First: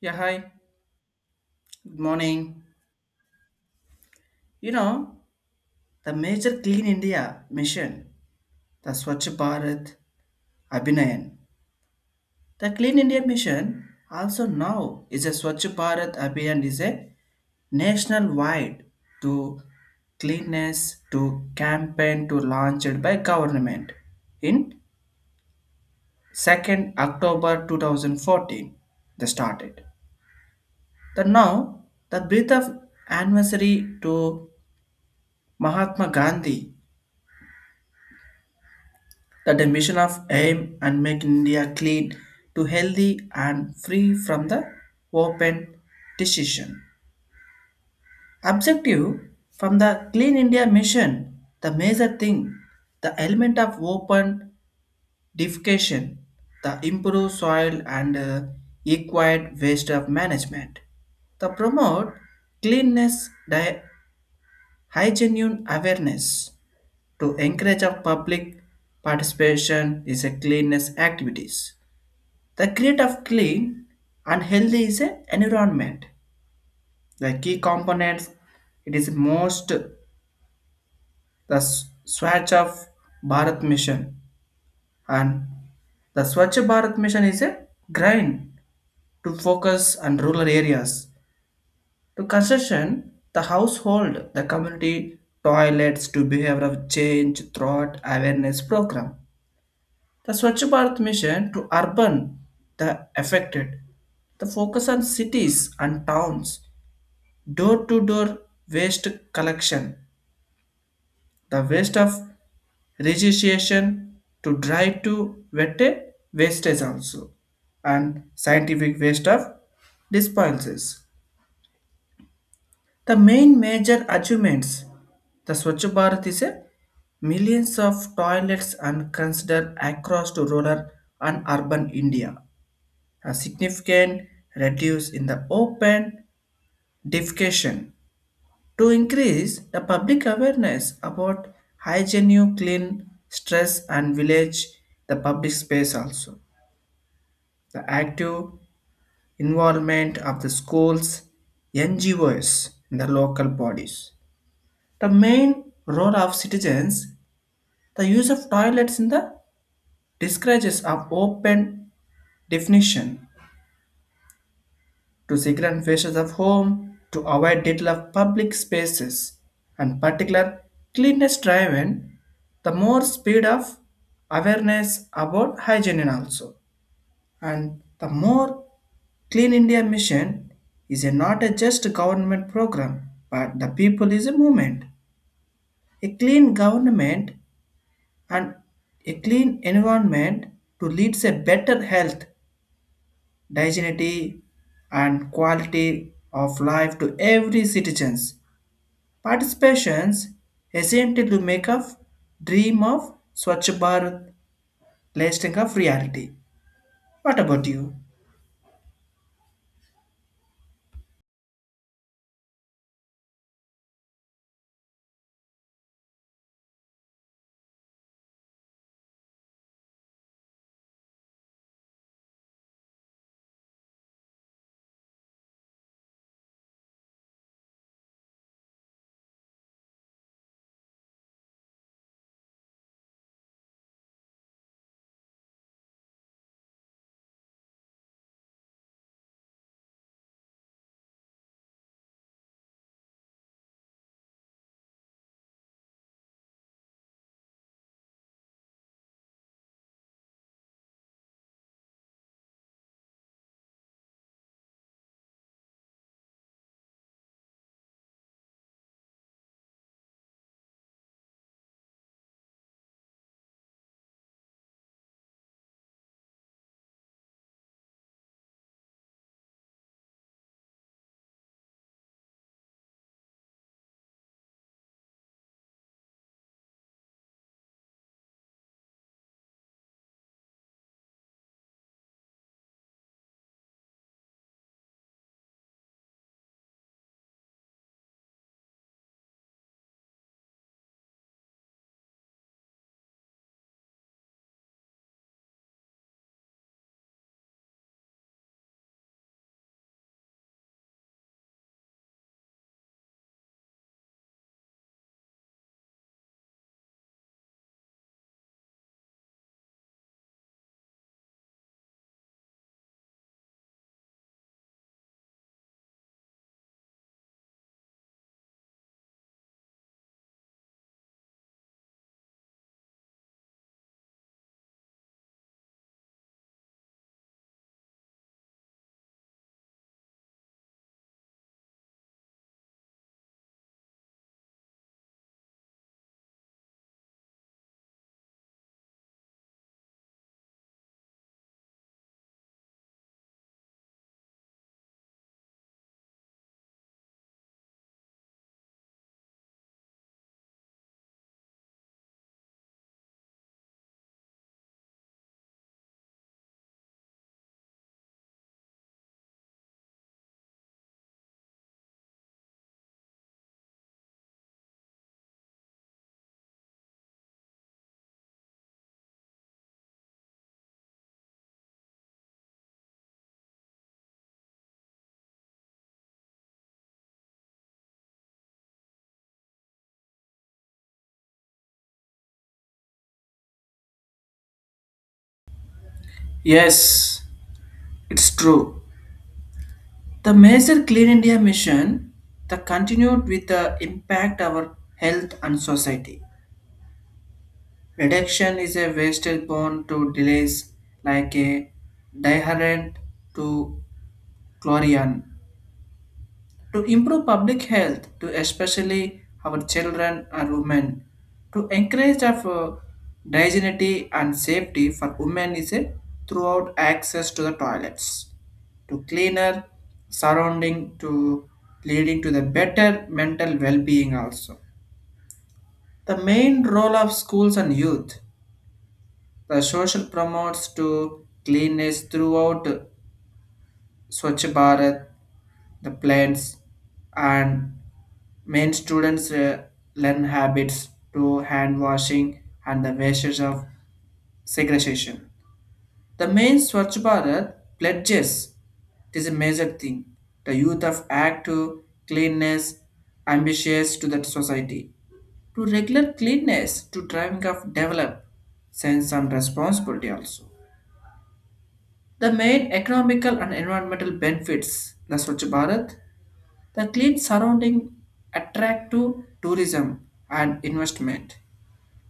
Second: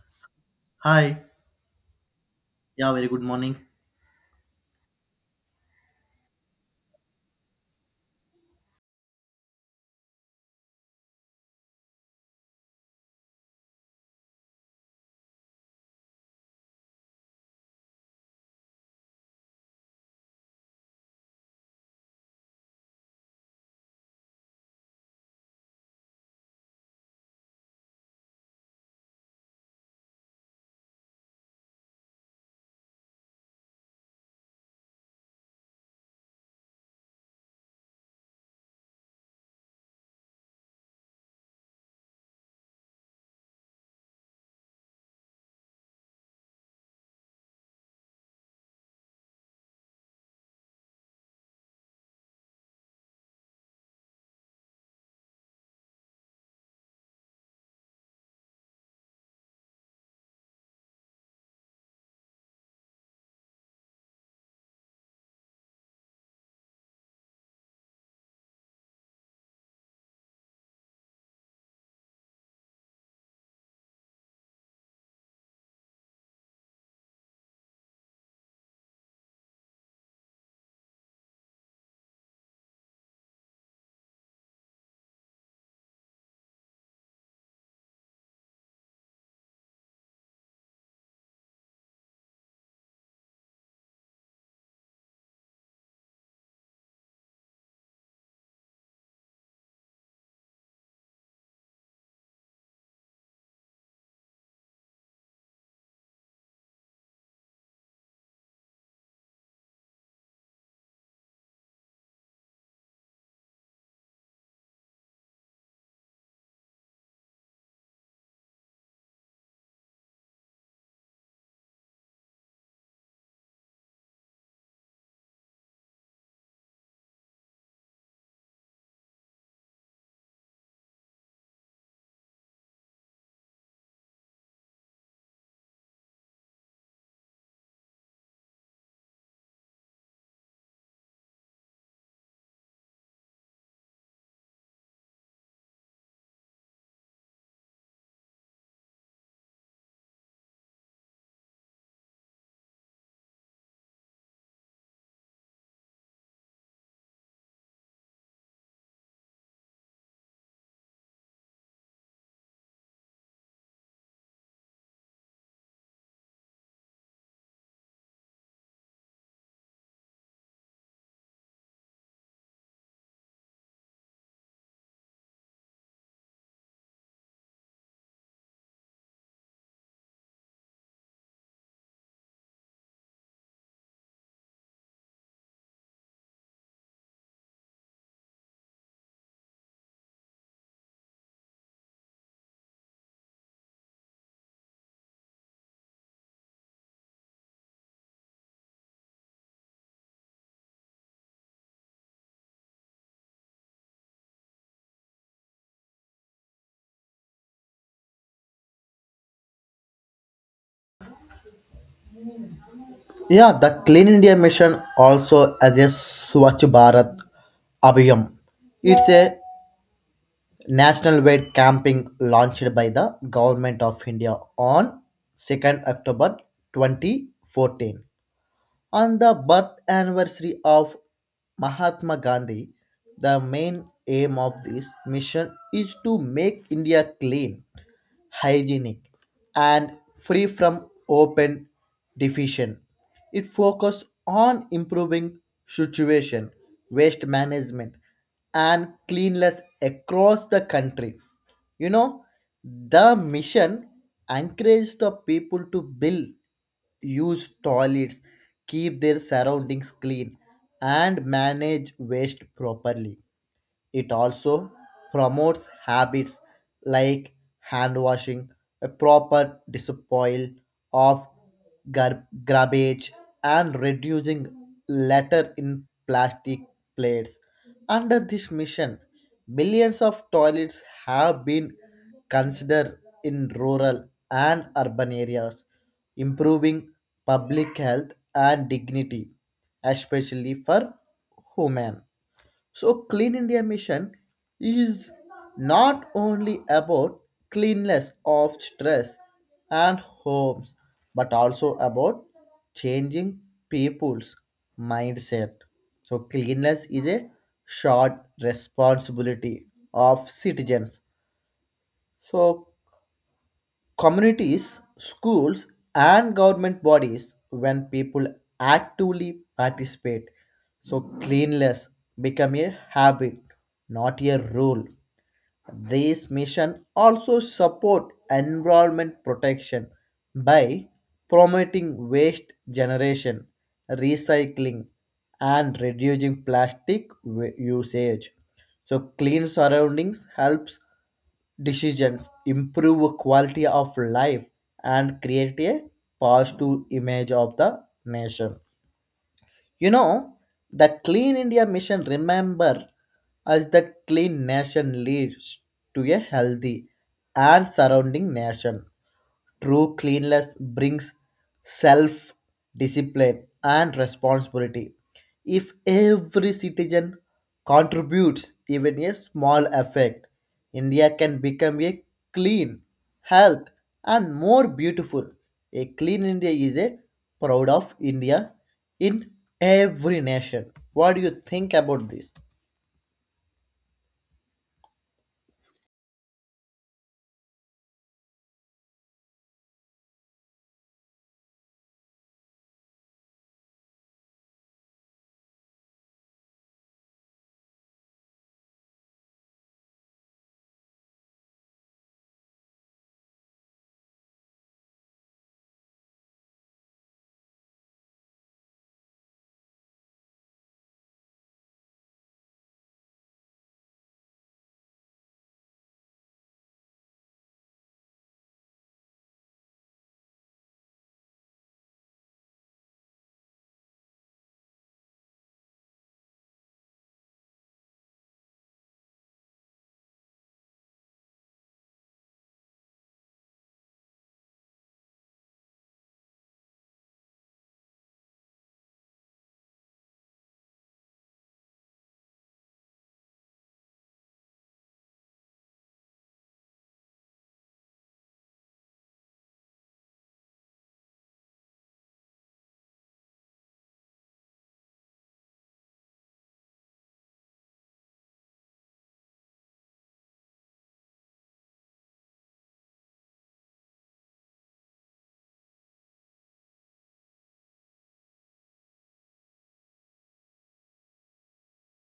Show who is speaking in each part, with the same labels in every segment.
Speaker 1: Yeah, hi.
Speaker 2: Hi.
Speaker 1: Good morning.
Speaker 2: Yeah, very good morning.
Speaker 1: You know, the major Clean India mission, the Swachh Bharat Abhinayan. The Clean India mission also now is a Swachh Bharat Abhinayan is a national wide to cleanness to campaign to launched by government in 2nd October 2014. They started. The now the birth of anniversary to Mahatma Gandhi that a mission of aim and make India clean to healthy and free from the open decision. Objective from the Clean India mission, the major thing, the element of open defecation, the improved soil and equid waste of management, the promote cleanness, hygiene awareness to encourage of public participation is a cleanness activities. The create of clean and healthy is an environment. The key components, it is most the Swachh of Bharat mission, and the Swachh Bharat mission is a grind to focus on rural areas, to construction the household, the community toilets to behavior of change throughout awareness program. The Swachh Bharat mission to urban, the affected, the focus on cities and towns, door to door waste collection, the waste of registration to drive to wet wastage also, and scientific waste of disposals. The main major achievements, the Swachh Bharat is a millions of toilets and considered across to rural and urban India. A significant reduce in the open defecation to increase the public awareness about hygiene, clean, stress, and village, the public space also. The active involvement of the schools, NGOs, and the local bodies. The main role of citizens, the use of toilets in the discourages of open definition to secret faces of home, to avoid detail of public spaces, and particular cleanness driven, the more speed of awareness about hygiene and also. And the more Clean India mission is a not a just government program, but the people is a movement. A clean government and a clean environment to leads a better health, dignity, and quality of life to every citizens. Participations essential to make up dream of Swachh Bharat lasting of reality. What about you?
Speaker 2: Yeah, the Clean India Mission also as a Swachh Bharat Abhiyam. It's a national wide camping launched by the government of India on 2nd October 2014. On the birth anniversary of Mahatma Gandhi, the main aim of this mission is to make India clean hygienic, and free from open defecation. It focuses on improving situation, waste management, and cleanliness across the country. You know, the mission encourages the people to build, use toilets, keep their surroundings clean, and manage waste properly. It also promotes habits like hand washing, a proper disposal of garbage, and reducing litter in plastic plates. Under this mission, millions of toilets have been considered in rural and urban areas, improving public health and dignity, especially for women. So, Clean India Mission is not only about cleanliness of stress and homes, but also about changing people's mindset. So, cleanliness is a shared responsibility of citizens. So, communities, schools, and government bodies when people actively participate. So, cleanliness become a habit, not a rule. These missions also support environment protection by promoting waste generation, recycling, and reducing usage. So clean surroundings helps decisions improve quality of life and create a positive image of the nation. You know, the Clean India Mission remember us that clean nation leads to a healthy and surrounding nation. True cleanliness brings self discipline and responsibility. If every citizen contributes even a small effect, India can become a clean, health, and more beautiful. A clean India is a proud of India in every nation. What do you think about this?
Speaker 1: Yes, it's true. The major Clean India mission that continued with the impact our health and society. Reduction is a wasted born to delays like a diarrhea to chlorian to improve public health to especially our children and women to encourage of dignity and safety for women is a throughout access to the toilets to cleaner surrounding to leading to the better mental well-being also. The main role of schools and youth, the social promotes to cleanness throughout Swachh Bharat, the plans, and main students learn habits to hand washing and the wastes of segregation. The main Swachh Bharat pledges, it is a major thing. The youth of act to cleanness, ambitious to that society. To regular cleanness, to driving of develop, sense and responsibility also. The main economical and environmental benefits the Swachh Bharat. The clean surrounding attract to tourism and investment,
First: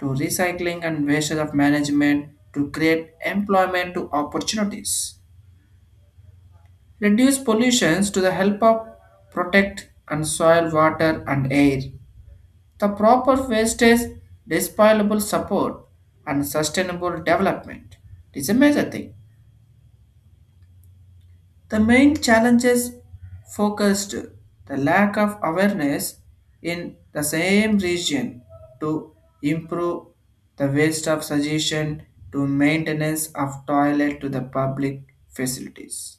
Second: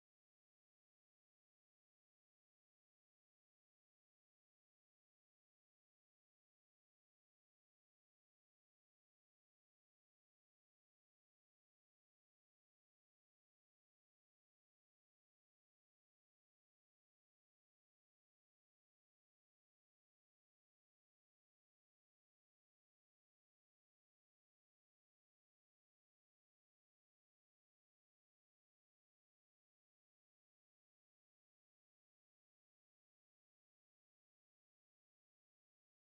Speaker 1: to recycling and wastage of management, to create employment to opportunities, reduce pollutions to the help of protect and soil, water and air. The proper wastage, disposable support and sustainable development. It is a major thing. The main challenges focused the lack of awareness in the same region to improve the waste of suggestion to maintenance of toilet to the public facilities.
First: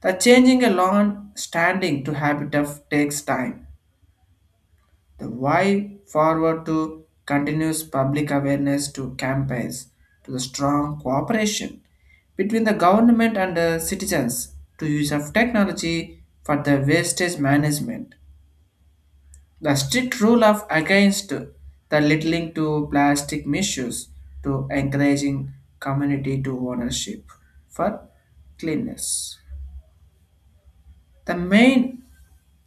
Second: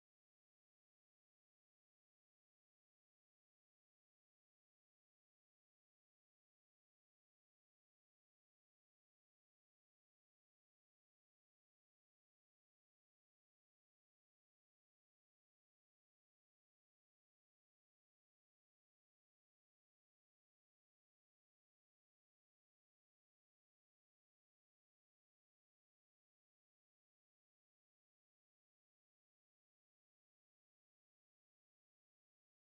Speaker 1: The changing a lawn standing to habitat takes time, the why forward to continuous public awareness to campaigns, to the strong cooperation between the government and the citizens to use of technology for the wastage management. The strict rule of against the littling to plastic misuse to encouraging community to ownership for cleanness. The main,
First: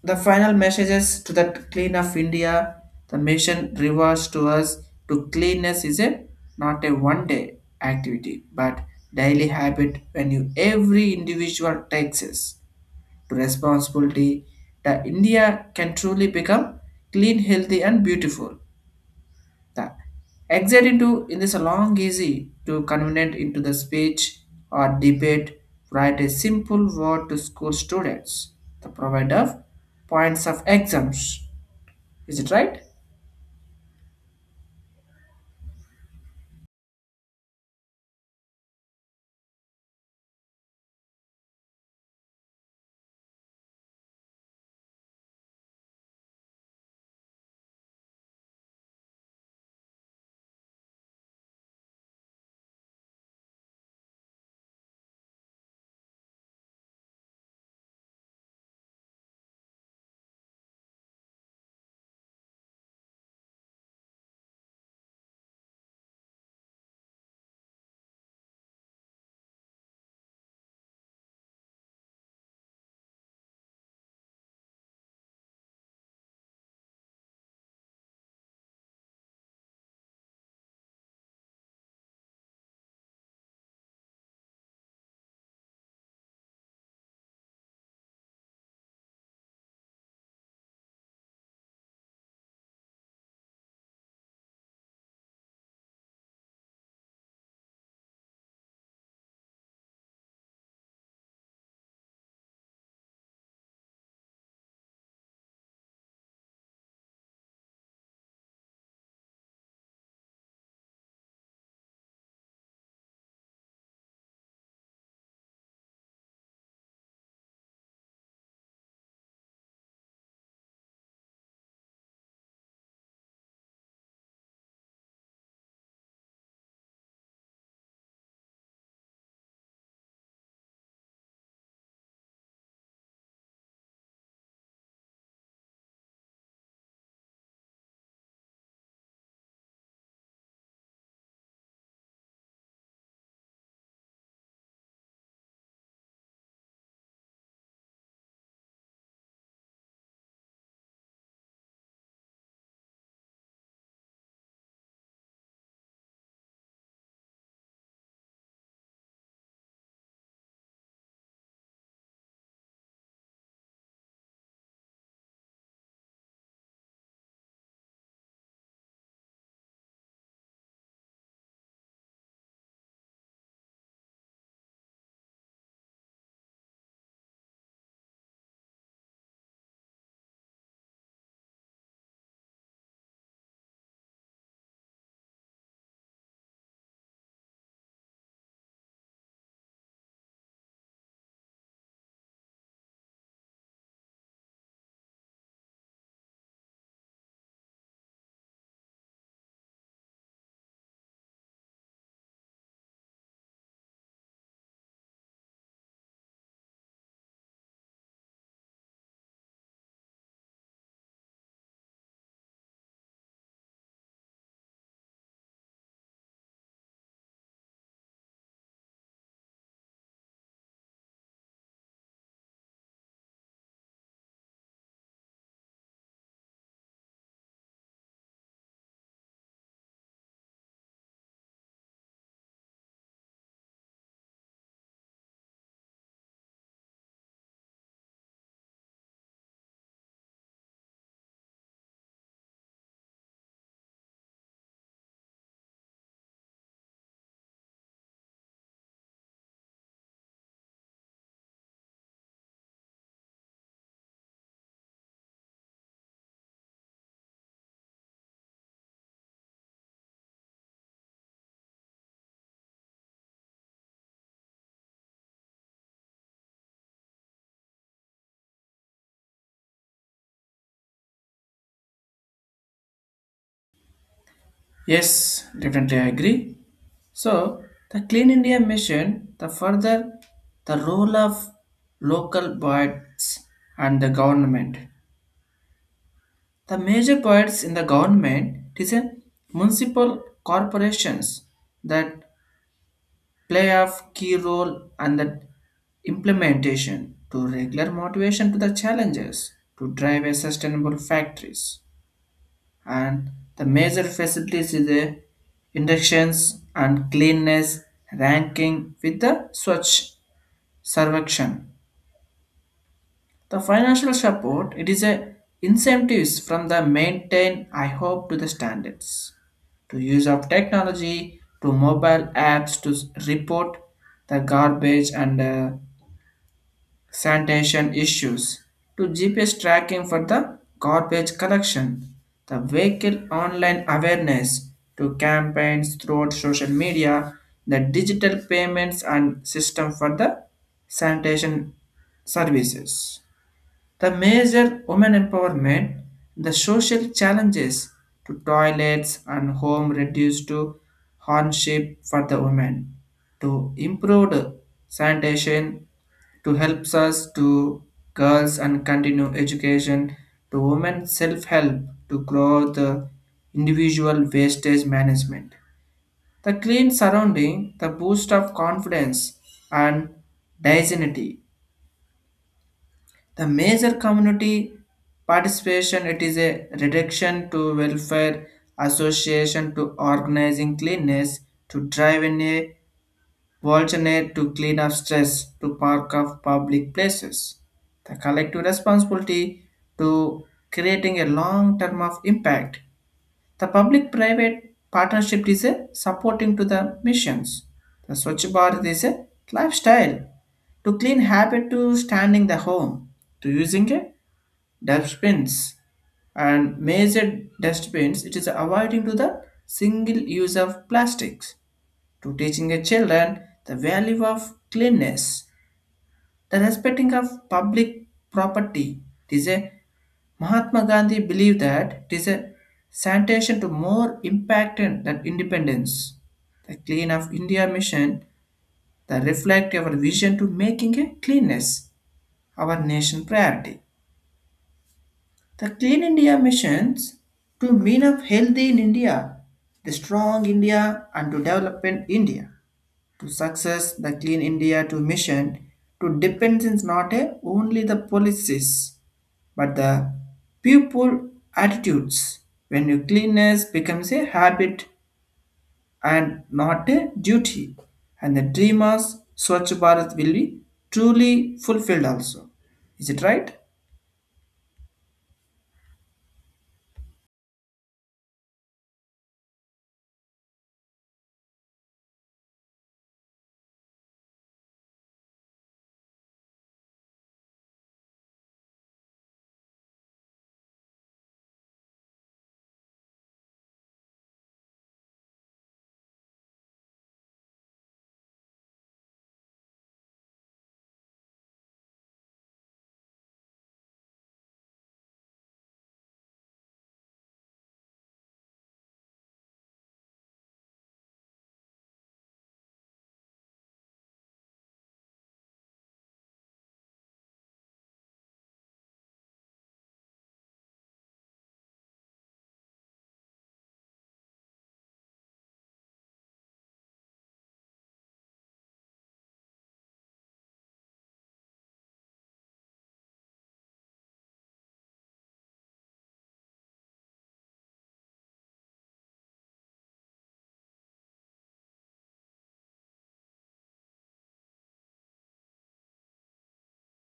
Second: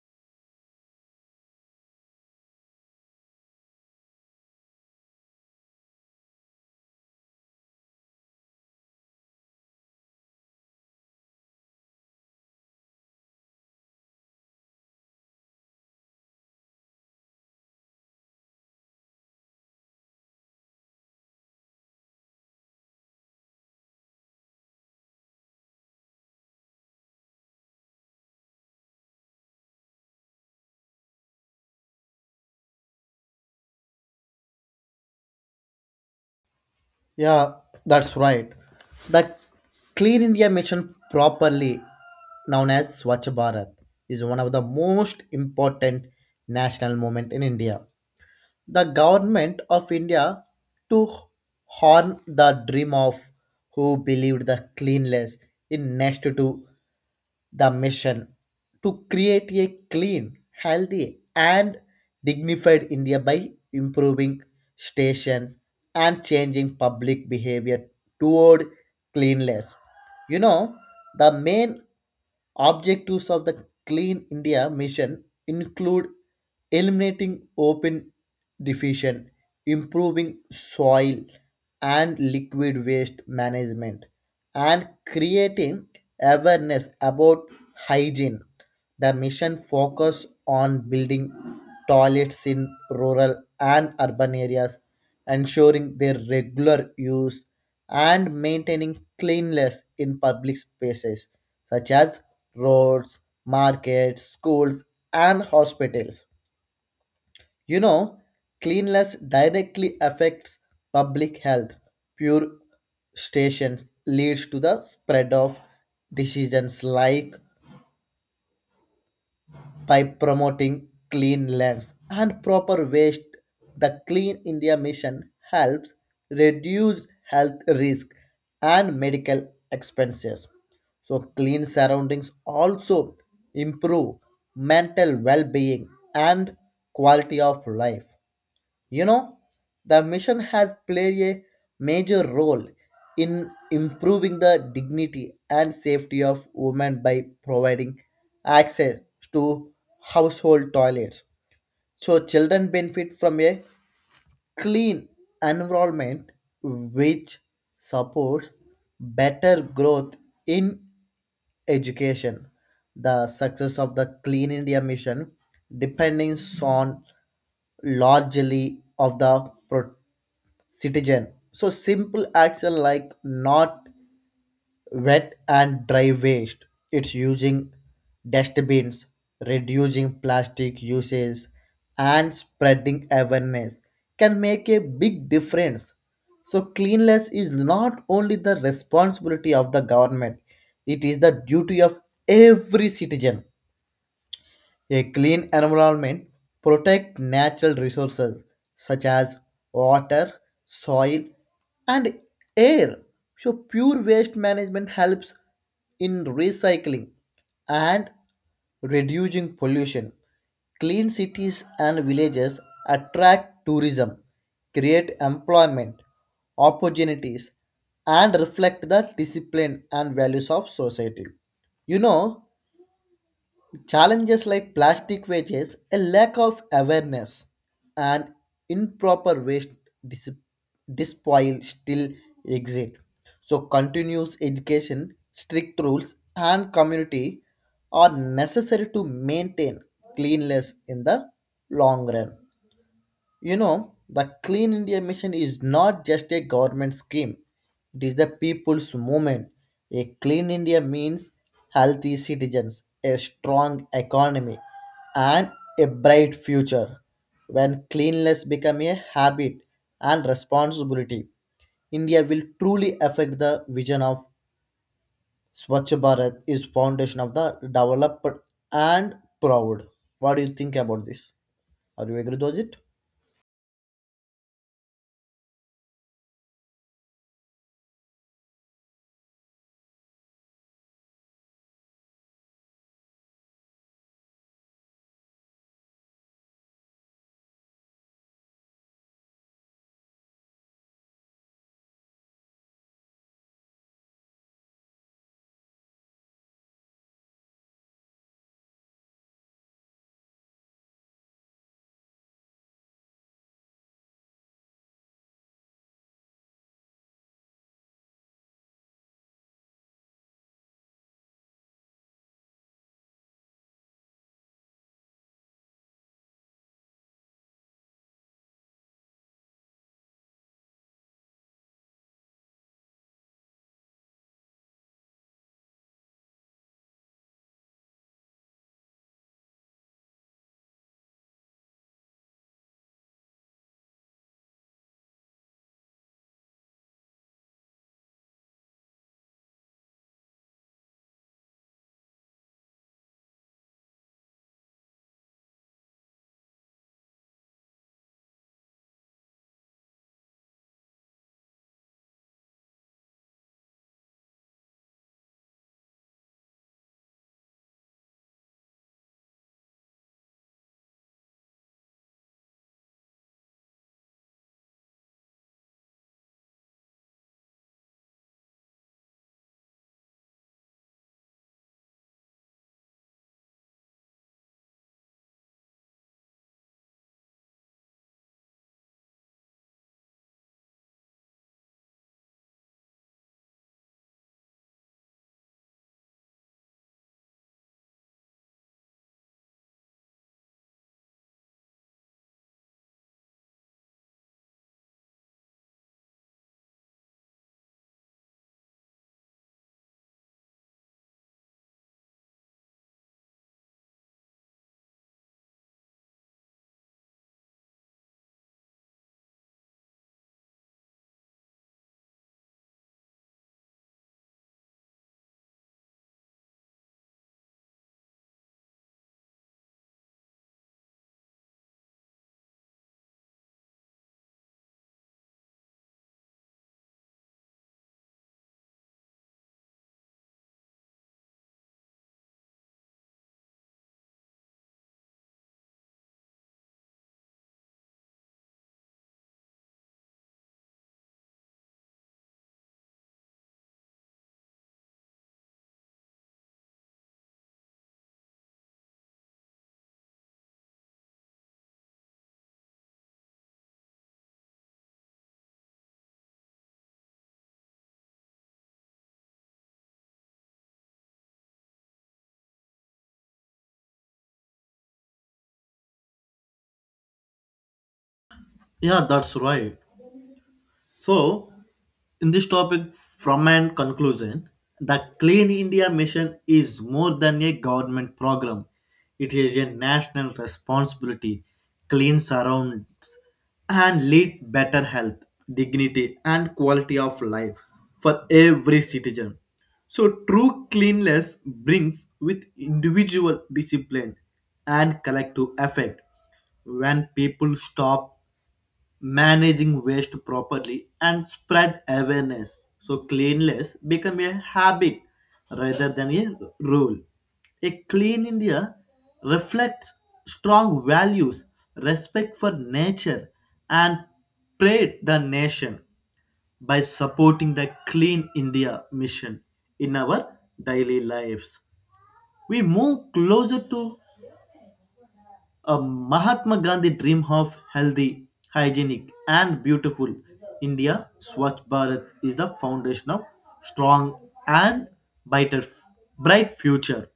Speaker 1: the final messages to the clean of India, the mission rewards to us to cleanness is a not a one day activity but daily habit. When you every individual takes us to responsibility, the India can truly become clean, healthy and beautiful. The exit into in this long easy to convenient into the speech or debate, write a simple word to school students. The provide of points of exams. Is it right?
Speaker 2: Yeah, that's right. The Clean India Mission, properly known as Swachh Bharat, is one of the most important national movement in India the government of India to horn the dream of who believed the cleanliness in next to the mission to create a clean, healthy, and dignified India by improving stations and changing public behavior toward cleanliness. You know, the main Objectives of the Clean India Mission include eliminating open defecation, improving soil and liquid waste management, and creating awareness about hygiene. The mission focused on building toilets in rural and urban areas, ensuring their regular use and maintaining cleanliness in public spaces such as roads, markets, schools, and hospitals. You know, cleanliness directly affects public health. Pure stations leads to the spread of diseases like by promoting clean lands and proper waste. The Clean India Mission helps reduce health risk and medical expenses. So, clean surroundings also improve mental well being and quality of life. You know, the mission has played a major role in improving the dignity and safety of women by providing access to household toilets. So, children benefit from a clean environment which supports better growth in education. The success of the Clean India Mission depends on largely of the citizen. So simple action like not wet and dry waste. It's using dustbins, reducing plastic usage, and spreading awareness can make a big difference. So, cleanliness is not only the responsibility of the government, it is the duty of every citizen. A clean environment protects natural resources such as water, soil, and air. So, pure waste management helps in recycling and reducing pollution. Clean cities and villages attract tourism, create employment opportunities, and reflect the discipline and values of society. You know, Challenges like plastic wages, a lack of awareness, and improper waste dis- disposal still exist. So, continuous education, strict rules, and community are necessary to maintain cleanliness in the long run. You know, the Clean India Mission is not just a government scheme, it is the people's movement. A clean India means healthy citizens, a strong economy, and a bright future. When cleanliness becomes a habit and responsibility, India will truly affect the vision of Swachh Bharat is foundation of the developed and proud. What do you think about this? Are you agree with it?
Speaker 1: Yes, definitely I agree. So the Clean India mission, the further the role of local bodies and the government. The major bodies in the government it is a municipal corporations that play a key role and the implementation to regular motivation to the challenges to drive a sustainable factories, and the major facilities is the inductions and cleanness ranking with the Swatch Sarvakshan. The financial support, it is a incentives from the maintain I hope to the standards, to use of technology to mobile apps to report the garbage and sanitation issues, to GPS tracking for the garbage collection, the vehicle online awareness to campaigns throughout social media, the digital payments and system for the sanitation services. The major women empowerment, the social challenges to toilets and home reduced to hardship for the women, to improved sanitation, to helps us to girls and continue education, to women self-help to grow the individual wastage management. The clean surrounding, the boost of confidence and dignity, the major community participation, it is a reduction to welfare association to organizing cleanness to drive in a alternate to clean up stress to park of public places. The collective responsibility to creating a long term of impact. The public private partnership is a supporting to the missions. The Swachh Bharat is a lifestyle, to clean habit to standing the home, to using a dustbins and major dustbins, it is avoiding to the single use of plastics, to teaching a children the value of cleanness, the respecting of public property. It is a Mahatma Gandhi believed that it is a sanitation to more impactant than independence. The clean of India mission that reflect our vision to making a cleanness our nation priority. The Clean India missions to mean of healthy in India, the strong India and to development India. To success, the Clean India to mission to depends is not a, only the policies but the people attitudes. When your cleanness becomes a habit and not a duty, and the dreamers Swachh Bharat will be truly fulfilled also. Is it right?
Speaker 2: Yeah, that's right. So, in this topic, from an conclusion, the Clean India Mission is more than a government program. It is a national responsibility. Clean surrounds and lead better health, dignity, and quality of life for every citizen. So, true cleanliness brings with individual discipline and collective effect. When people stop managing waste properly and spread awareness so cleanliness become a habit rather than a rule a clean India reflects strong values respect for nature and pride the nation by supporting the Clean India Mission in our daily lives we move closer to Mahatma Gandhi dream of healthy, hygienic, and beautiful India. Swachh Bharat is the foundation of strong and brighter, bright future.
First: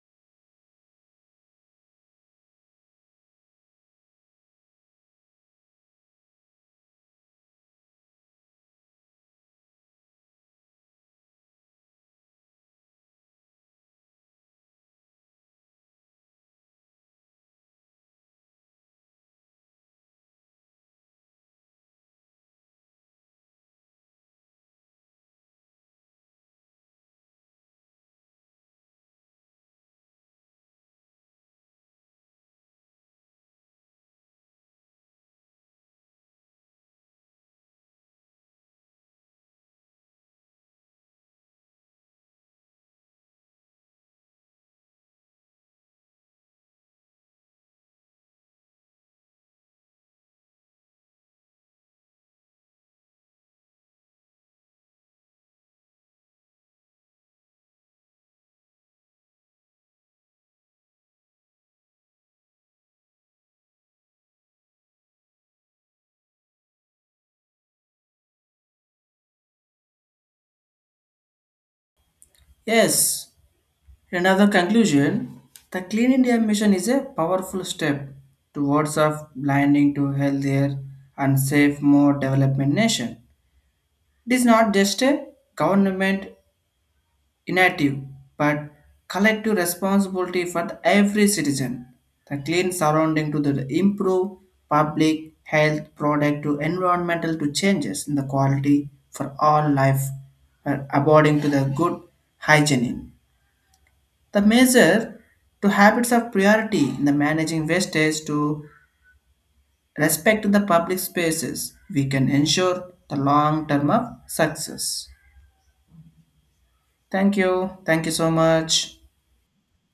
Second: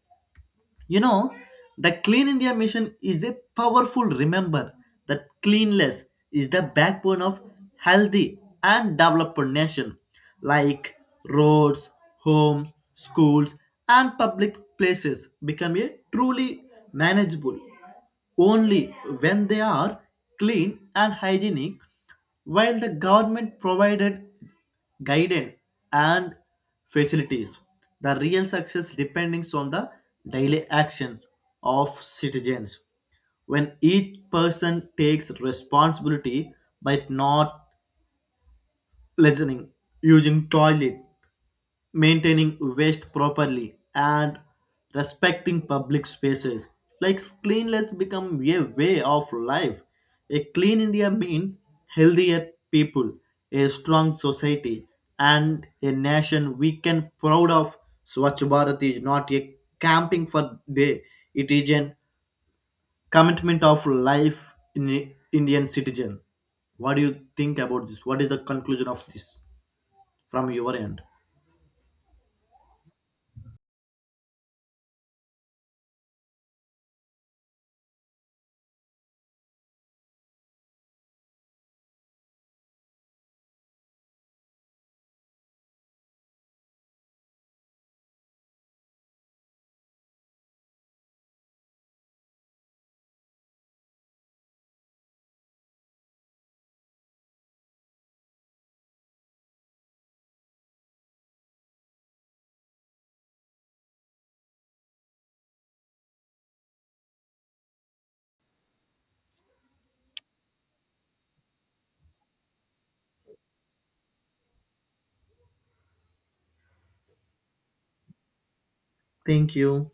Speaker 2: You know, the Clean India Mission is a powerful remember that cleanliness is the backbone of healthy and developed nation, like roads, homes, schools, and public places become a truly manageable only when they are clean and hygienic while the government provided guidance and facilities. The real success depends on the daily actions of citizens. When each person takes responsibility by not listening, using toilet maintaining waste properly and respecting public spaces like cleanliness become a way of life a clean India means healthier people a strong society and a nation we can proud of Swachh Bharat is not a camping for day it is an commitment of life in Indian citizen what do you think about this what is the conclusion of this from your end
Speaker 1: Yes, another conclusion, the Clean India Mission is a powerful step towards of blinding to healthier and safe, more development nation. It is not just a government initiative, but collective responsibility for the every citizen. The clean surrounding to the improve public health, product to environmental to changes in the quality for all life, according to the good hygiene. The measure to habits of priority in the managing wastage to respect the public spaces. We can ensure the long term of success. Thank you. Thank you so much.
Speaker 2: thank you